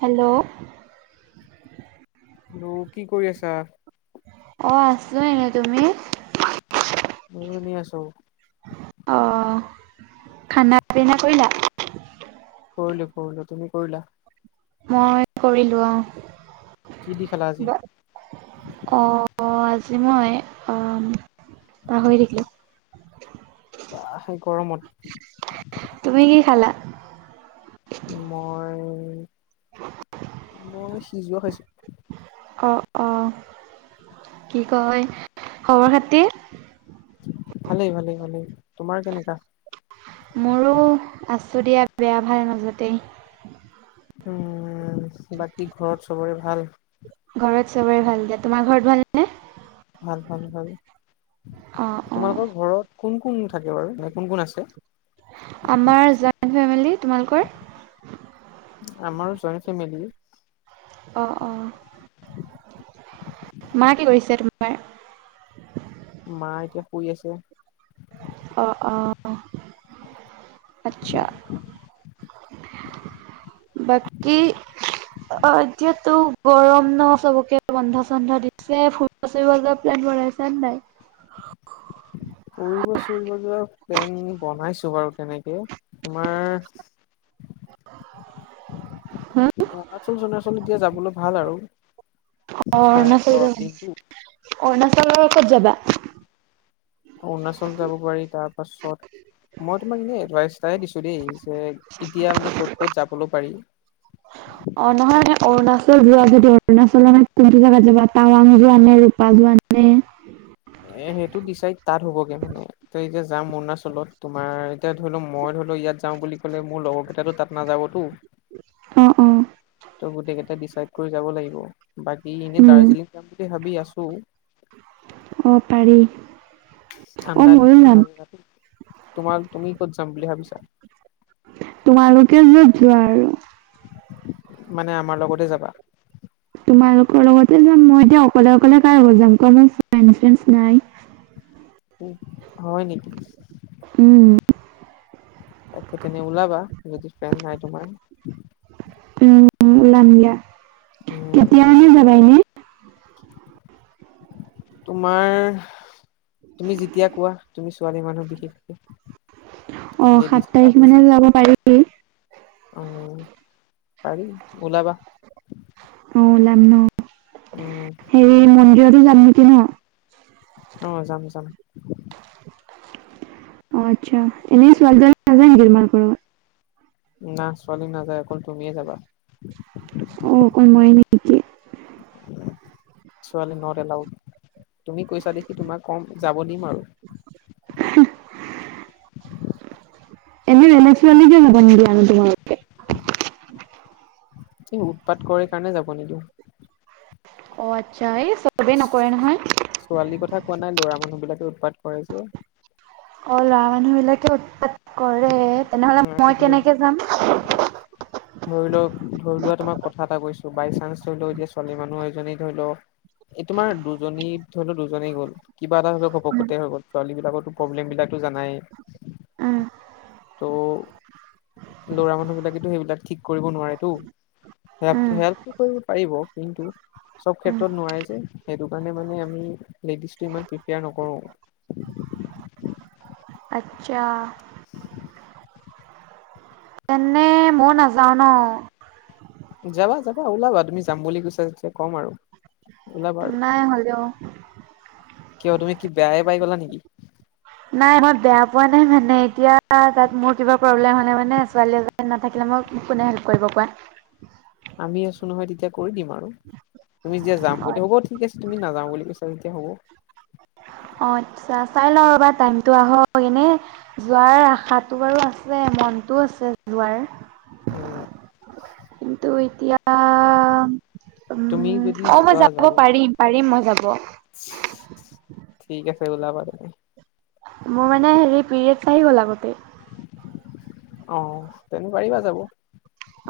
হে'লো। [unintelligible] কি কৰি আছা। অ আছোঁ এনে তুমি। মইও এনে আছোঁ। অ খানা পিনা কৰিলা। কৰিলোঁ কৰিলোঁ তুমি কৰিলা। মই কৰিলোঁ অ। কি দি খালা আজি? [unintelligible] অ আজি মই অ পাহৰি থাকিলো। [unintelligible] বাহ এই গৰমত। তুমি কি খালা। মই মই সিজোৱা খাইছোঁ। অ, অ কি কয় খবৰ খাতি। ভালেই ভালেই ভালেই তোমাৰ কেনেকুৱা? মোৰো আছো দিয়া বেয়া ভাল মাজতেই। উম, বাকী ঘৰত চবৰে ভাল। ঘৰত চবেই ভাল দিয়া তোমাৰ ঘৰত ভাল ভাল ভাল ভাল। অ'। অ তোমালোকৰ ঘৰত কোন কোন থাকে বাৰু নে কোন কোন আছে? আমাৰ যোইন ফেমিলি, তোমালোকৰ? আমাৰ যোইন ফেমেলি। অ, অ' মা কি কৰিছে তোমাৰ? মা এতিয়া শুই আছে। অ', অ' আচ্ছা। বাকী অ' এতিয়াতো গৰম ন চবকে বন্ধ-চন্ধ দিছে ফু ওচৰে-পাঁজৰে প্লেন বনাইছ নে নাই? ফুৰিব চুৰিব যোৱা প্লেন বনাইছো বাৰু তেনেকে তোমাৰ [unintelligible] অৰুণাচল-চৰুণাচল এতিয়া যাবলৈ ভাল আৰু। অ' অৰুণাচল গৰম যাব দিনটো। অৰুণাচলৰ ক'ত যাবা? অৰুণাচল যাব পাৰি তাৰ পাছত মই তোমাক এনেই এডভাইচটাই দিছোঁ দেই যে এতিয়া মানে ক'ত ক'ত যাবলৈও পাৰি। অ' নহয় অৰুণাচল যোৱা যদি অৰুণাচল নে কোনটো জেগাত যাবা টাৱাং যোৱা নে ৰূপা যোৱা নে এ সেইটো ডিচাইড তাত হ'বগে মানে ত যে যাম অৰুণাচলত। তোমাৰ এতিয়া ধৰি লও মই ধৰি লও ইয়াত যাওঁ বুলি ক'লে মোৰ লগৰ কেইটো তাত নাযাবতো। উম, উম। ত' গোটেই কেইটা ডিচাইড কৰি যাব লাগিব বাকী এনেই উম দাৰ্জিলিং যাম বুলি ভাবি আছো। অ' পাৰি। অ ঠাণ্ডা ময়ো যাম [unintelligible] তোমাৰ তুমি ক'ত যাম বুলি ভাবিছা? তোমালোকে য'ত যোৱা আৰু। মানে আমাৰ লগতে যাবা? তোমালোকৰ লগতে যাম মই এতিয়া অকলে অকলে কাৰ লগত যাম [unintelligible] নাই। উ হয় নেকি। উম। তাকে তেনে ওলাবা যদি ফেন নাই তোমাৰ। উম-উম ওলাম দিয়া। কেতিয়া মানে যাবা এনে? উম, উম। তোমাৰ তুমি যেতিয়া কোৱা তুমি ছোৱালী মানুহ অ বিশেষকে সাত লেডিজ তাৰিখ ফাৰ্ষ্ট। মানে যাব পাৰি। উ, পাৰি ওলাবা। অ' ওলাম ন'? উম। হেৰি মন্দিৰতো যাম নেকি ন'! অ' যাম যাম। অ' আচ্ছা এনেই ছোৱালী [unintelligible] নাজায় নেকি তোমালোকৰ লগত? না ছোৱালী নাযায় অকল তুমিয়ে যাবা। অ' অকণ ময়ে নে নেকি। ছোৱালী নট এলাউড। তুমি কৈছা দেখি তোমাক কম যাব দিম আৰু। এনে বেলেগ ছোৱালী কিয় [unintelligible] এই, উৎপাত কৰে কাৰণে যাব নিদো। অ', আচ্ছা, এই চবতে নকৰে নহয়। ছোৱালীৰ কথা, কোৱা নাই ল'ৰা মানুহ বিলাকে উৎপাত কৰাই যে। অ', ল'ৰা মানুহ বিলাকে উৎপাত কৰে, তেনেহলে আকৌ মই ধৰি কেনেকে যাম। ধৰি লওক, ধৰি লোৱা তোমাক কথা এটা কৈছো, বাই চানস ধৰি লও এতিয়া ছোৱালী মানুহ এজনী ধৰি লওক এই তোমাৰ দুজনী ধৰি লও দুজনী গ'ল কিবা এটা হৈতো উম ঘপকে হৈ গল, ছোৱালী বিলাকৰতো প্ৰব্লেম বিলাকতো জানাই উম, ত' লৰা মানুহ বিলাকেতো সেইবিলাক ঠিক কৰিব নোৱাৰেটো। হেল্প উম -হেল্পটো কৰিব পাৰিব কিন্তু, চব উম ক্ষেত্ৰত নোৱাৰে যে, সেইটো কাৰণে মানে আমি লেডিজ টো ইমান প্ৰিপেয়াৰ নকৰো। আচ্ছা [unintelligible] তেনে মই নাযাওঁ ন, যাবা, যাবা, ওলাবা, তুমি যাম বুলি কৈছা যেতিয়া ক'ম আৰু ওলাবা আৰু, নাই হ'লেও কিয়? তুমি কি বেয়াই পাই গলা নেকি? নাই মই বেয়া পোৱা নাই মানে, এতিয়া তাত মোৰ কিবা প্ৰব্লেম হলে মানে ছোৱালী নাথাকিলে মই, কোনে হেল্প কৰিব পোৱা আমি আছো নহয়, তেতিয়া কৰি দিম আৰু তুমি যেতি যাম বুলি, হ'ব ঠিক আছে তুমি নাযাম বুলি কৈছা যেয়া হ'ব। অ', আচ্ছা, চাই লওঁ ৰ'বা টাইমতটো আহক এনে যোৱাৰ আশা বাৰু আছে, মনটোও আছে যোৱাৰ অ', কিন্তু এতিয়া, তুমি উম, যদি অ', মই যোৱা যাব পাৰিম। পাৰিম মই যাব। ঠিক আছে, ওলাবা তাকে মোৰ মানে, হেৰি পিৰিয়ডছ আহি গ'ল আগতে অ ', তেনে পাৰিবা যাব।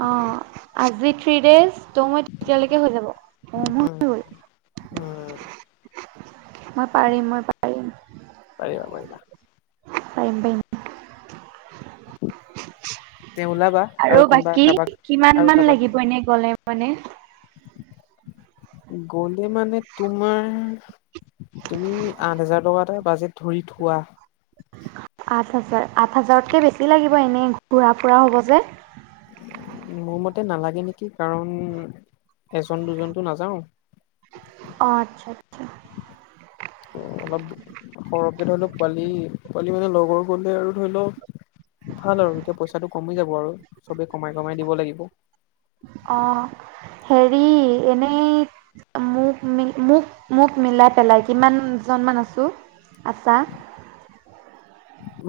অ', আজি থি ডেজ, ত মই তেতিয়ালৈকে হৈ যাব অ মই উম হল। উম, মই, পাৰিম মই পাৰিম পাৰিবা, পাৰিবা পাৰিম, পাৰিম। তে ওলাবা আৰু কোনোবা বাকী, কাৰোবাক কিমান আৰু মান, কাৰোবাক লাগিব এনে গ'লে মানে গলে মানে, তোমাৰ তুমি আঠ হাজাৰ টকা এটা, বাজেট ধৰি থোৱা। আঠ হাজাৰ, আঠ হাজাৰতকে বেছি লাগিব, এনেই ঘুৰা ফুৰা হ'ব যে মোৰ মতে নালাগে নেকি, কাৰণ এজন দুজনতো নাযাও অ', আচ্ছা, ত অলপ সৰহকে ধৰি লও পোৱালি, পোৱালি মানে, লগৰ গলে আৰু ধৰি লও ভাল আৰু, এতিয়া পইচাটো কমি যাব, আৰু চবেই কমাই কমাই দিব লাগিব। অ', হেৰি এনেই মোক, ম মোক, মোক মিলাই পেলাই কিমানজন মমান আছো আছা? [unintelligible]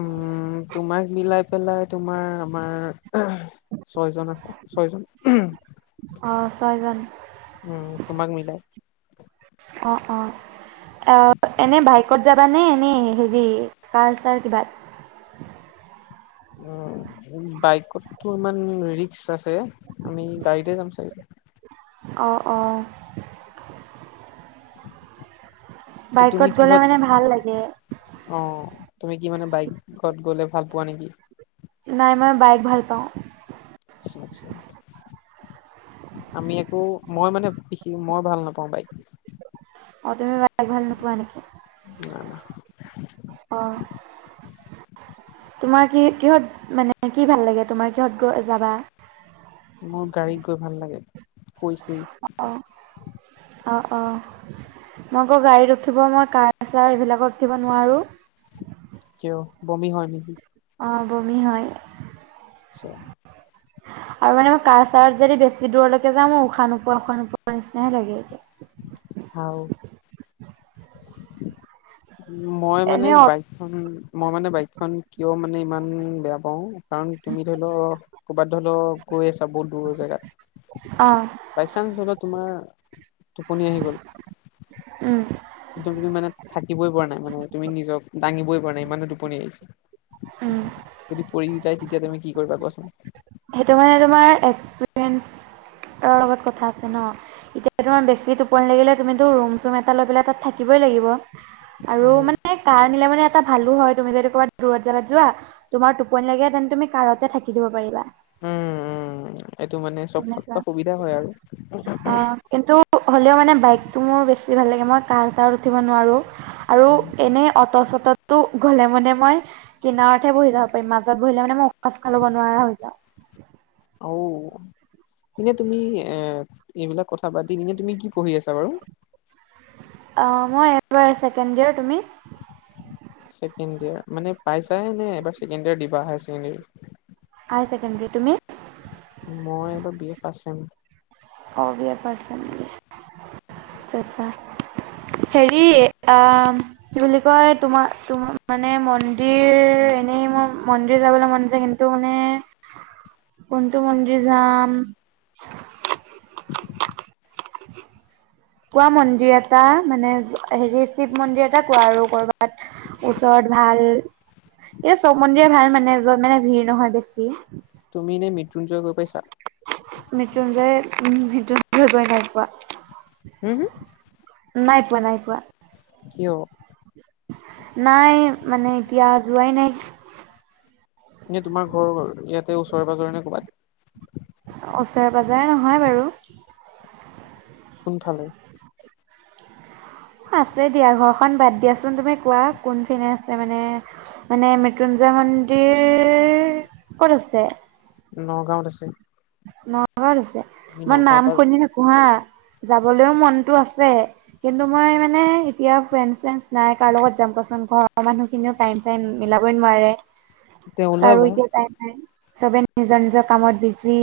উম, মোক মিলাই পেলাই তোমাৰ আমাৰ ছয়জন, আছে ছয়জন অ ছয়জন উম, তোমাক মিলাই অ', আহ এনে ভাই ত যাবা নে, এ হেৰি কাৰ ছাৰ কিবা উ বাইকতটো ইমান ৰিস্ক আছে আমি গাড়ীতে যাম চাগে, অ, অ, ত' তুমি বাইকত গ'লে কিহত মানে ভাল লাগে। অ, তুমি কি মানে বাইকত গলে ভাল পোৱা নেকি? নাই মই বাইক ভাল পাওঁ। আচছা আচ্ছা আমি আকৌ মই মানে কি মই ভাল নাপাওঁ বাইক। অ, তুমি [inaudible] ভাল নোপোৱা নেকি? না না। অ, তোমাৰ কি কিহত মানে কি ভাল লাগে তোমাৰ কিহত গ যাবা? মোৰ গাড়ীত গৈ ভাল লাগে, শুই শুই। অ, অ, মই আকৌ গাড়ীত উঠিব মই কাৰ চাৰ এইবিলাকত উঠিব নোৱাৰোঁ। কিয় বমি হয় নেকি? অ, বমি হয়। আচ্ছা। আৰু মানে মই কাৰ চাৰত যদি বেছি দূৰলৈকে যা মই উশাহ নোপোৱা উশাহ নোপোৱাৰ নিচিনাহে লাগে এতিয়া। উ, মই মানে এনে অ', বাইক উ মই মানে বাইকখন কিয় মানে ইমান বেয়া পাওঁ কাৰণ তুমি ধৰি লও ক'ৰবাত ধৰি লও গৈ আছা বহুত দূৰৰ জেগাত, অ, বাই চান্স হলে তোমাৰ টোপনি আহি গ'ল? উম, তুমি মানে থাকিবই পৰা নাই মানে তুমি নিজক দাঙিবই পৰা নাই ইমানো টোপনি আহিছে, উম, যদি পঢ়ি যায় তেতিয়া তুমি কি কৰিবা কোৱাচোন? সেইটো মানে তোমাৰ এক্সপিৰিয়েঞ্চৰ লগত কথা আছে ন। এতিয়া তোমাৰ বেছি টোপনি লাগিল তুমিতো ৰুম চুম এটা লৈ পেলাই তাত থাকিবই লাগিব। আৰু উম মানে কাৰনিলে মানে এটা ভালো হয় তুমি যদি ক'ৰবাত দূৰত যাবাত যোৱা, তোমাৰ টোপনি লাগে তেন্তে তুমি কাৰতে থাকি দিব পাৰিবা। সটো মানে চব থ তেনেকুৱা সুবিধা হয় আৰু। অ কিন্তু হ'লেও মানে বাইকতটো মোৰ বেছি ভাল লাগে মই কাৰ চাৰ উঠিব নোৱাৰোঁ আৰু উম এনেই অ'টো' চ'টটো গ'লে মানে মই কিনাৰতহে বহি যাব পাৰি মাজত বহিলে মানে মই সসচ খাব নোৱাৰা হৈ যাওঁ। অ, এনে তুমি এ-এইবিলাক কথা পাতি এনে তুমি কি পঢ়ি আছা বাৰু? অ, মই এবাৰ ছেকেণ্ড ইয়েৰ, তুমি? ছেকেণ্ড ইয়াৰ মানে পাইছে নে? এবাৰ কেণ্ড ইয়াৰ দিবা হায় ছেকেণ্ডাৰী? হাই ছেকেণ্ডাৰী, তুমি? মই এইবাৰ বি এ ফাৰ্ষ্ট চেম। [inaudible] [inaudible] আচ্ছা আচ্ছা হেৰি আ, কি বুলি কয় তোমাৰ তো মানে মন্দিৰ এনেই মোৰ মন্দিৰ যাবলৈ মনছে কিন্তু ত মানে কোনটো মন্দন্দিৰ যাম [inaudible] কোৱা মন্দিৰ এটা মানে হেৰি শিৱ মন্দিৰ এটা কোৱা আৰু কৰবাত। ওচৰত ভাল এ চব মন্দিৰ ভাল মানে যত মানে ভিৰ নহয় বেছি। তুমি এনেই মৃত্যুঞ্জয় গৈ পাইছা? মৃত্যুঞ্জয়, মূত্যুঞ্জয় গৈ ভাল পোৱা? হুম হু। নাই পোৱা নাই পোৱা। কিয়? নাই মানে এতিয়া যোৱাই নাই। এনে তোমাৰ ঘৰৰ ইয়াতে ওচৰে পাজৰে ক'ৰবাত? ওচৰে পাজৰে নহয় বাৰু। কোনফালে? আছে দিয়া ঘৰখন বাদ দিয়াচোন তুমি কোৱা কোনফিনে আছে মানে মানে মৃত্যুঞ্জয় মন্দিৰ ক'ত আছে নগাঁওত আছে। নগাঁৱত আছে তুমি মই নগাঁৱৰ নাম পৰা শুনি থাকো হা' যাবলৈও মনতটো আছে। কিন্তু মই মানে এতিয়া ফ্ৰেণ্ড চেৰন নাই কাৰ লগত যাম কচোন ক। ঘৰৰ মানুহখিনিয়েও তাইম ছাইম মিলাবৈ নোৱাৰে। এতিয়া তাৰো ওলাবা এতিয়া টাইম নাই। নিজৰ নিজৰ কামত বিজি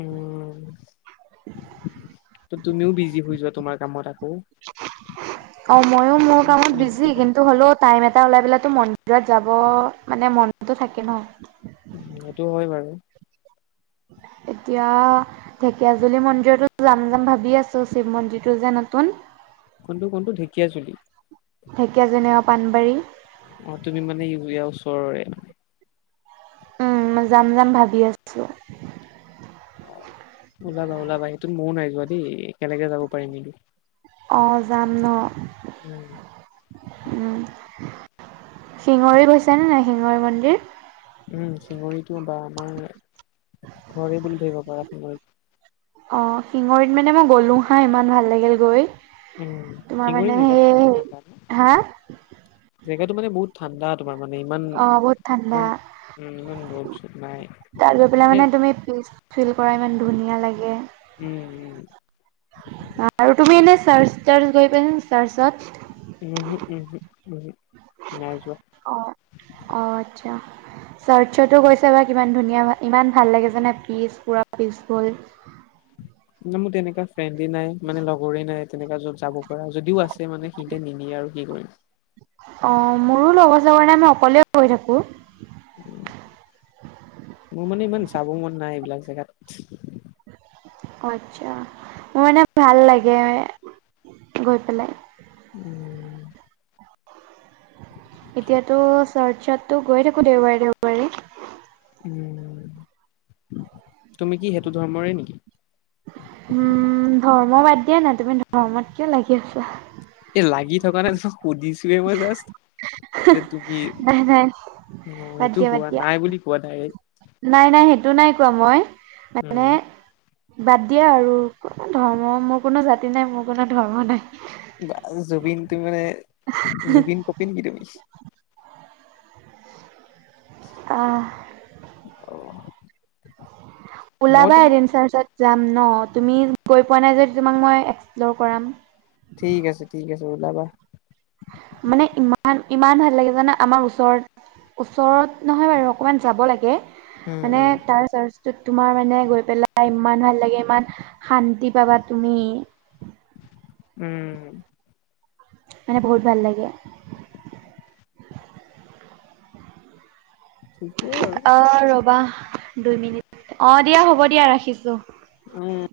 উম তু তুমিও বিজি হৈ যোৱা তোমাৰ কামত আকৌ অ' মইয়ো মোৰ কামত বিজি, কিন্তু হ'লে টাইম এটা ওলাই পেলাই মন্দিৰত যাব মানে মনতো থাকে ন? উম সেইটো হয় বাৰু। এতিয়া ঢেকীয়াজুলি মন্দিৰতো যাম যাম ভাবি আছো, শিৱ মন্দিৰটো যে নতুন কোনটো কোনটো ঢেকীয়াজুলি? ঢেকীয়াজুলি পাণবাৰী অ' তুমি মানে ইয়াৰ ওচৰৰে। উম মই যাম যাম ভাবি আছোঁ। ওলাবা ওলাবা সেইটোত ময়ো নাই যোৱা দেই একেলগে যাব পাৰিম এইতোট। অঁ যাম ন? উম। উম, শিঙৰি গৈছে নে নাই শিঙৰী মন্দিৰ? উম, শিঙৰীটো বা আমাৰ ঘৰে বুলি ধৰিব পাৰা। শিঙৰী অঁ শিঙৰীত মানে মই গ'লোঁ হাঁ ইমান ভাল লাগিল গৈ। উম, তোমাৰ মানে শিঙৰি জেগাতো সেই বহুত ঠাণ্ডা ন হা জেগাতটো মানে বহুত ঠাণ্ডা তোমাৰ মানে ইমান অ বহুত ঠাণ্ডা ইমান ৰ'দ চদ নাই। সেইফালে মানে তুমি ফিল কৰা ইমান ধুনীয়া লাগে উম। আৰু তুমি এনেই চাৰ্চ টাৰ্চ গৈ পাইছা চাৰ্চত? উম হু, উম হু, উম হু নাই যোৱা। অ', অ' আচ্ছা। চাৰ্চচটো গৈছে বা কিমান ধুনীয়া ইমান ভাল লাগে জানা পিচ পুৰা পিচফুল। না মোৰ তেনেকা ফ্ৰেণ্ডে নাই মানে লগৰে নাই, তেনেকুৱা য'ত যাব পৰা যদিও আছে মানে সিহ'তে নিনিয়ে আৰু কি কৰিম। অঁ মোৰো লগৰ চাগৰ নাই মই অকলেই গৈ থাকোঁ। মোৰ মানে ইমান যাব মন নাই এইবিলাক জেগাত। আচ্ছা, মোৰ মানে ভাল লাগে গৈ পেলাই। উম। এতিয়াতো চাৰ্চটটো গৈ থাকো দেওবাৰে দেও উম তুমি কি সেইটো ধৰ্মৰে নেকি? উম ধৰ্ম বাদ দিয়া নাই তুমি ধৰ্মত কিয় লাগি আছা। এ লাগি থকা নাই সুধিছোৱে মই জাষ্ট যে তুমি নাই নাই অ' বাদ এইটো দিয়া বাদ কোৱা দিয়া নাই বুলি কোৱা ডাইৰেক্ট নাই নাই সেইটো নাই কোৱা মই মানে উম। বাদ দিয়া আৰু কোনো ধৰ্ম মোৰ কোনো জাতি নাই মোৰ কোনো ধৰ্ম নাই। বা জুবিন তুমি মানে জুবিন কপি নেকি তুমি আহ। অ'। মই ওলাবা তোমাৰ এদিন চাৰ্চত যাম ন তুমি গৈ পোৱা নাই য তোমাক মই এক্সপ্ল'ৰ কৰাম। ঠিক আছে ঠিক আছে ওলাবা। মানে ইমান ইমান ভাল লাগে জানে আমাৰ ওচৰত ওচৰত নহয় বাৰু অকমান যাব লাগে উম মানে উম তাৰ 'ত তোমাৰ মানে গৈ পেলাই ইমান ভাল লাগে ইমান শান্তি পাবা তুমি উম। মানে বহুত ভাল লাগে। ঠিকেই বাৰু অ' ৰবা দুই মিনিট অ দিয়া হ'ব দিয়া ৰাখিছো। উম।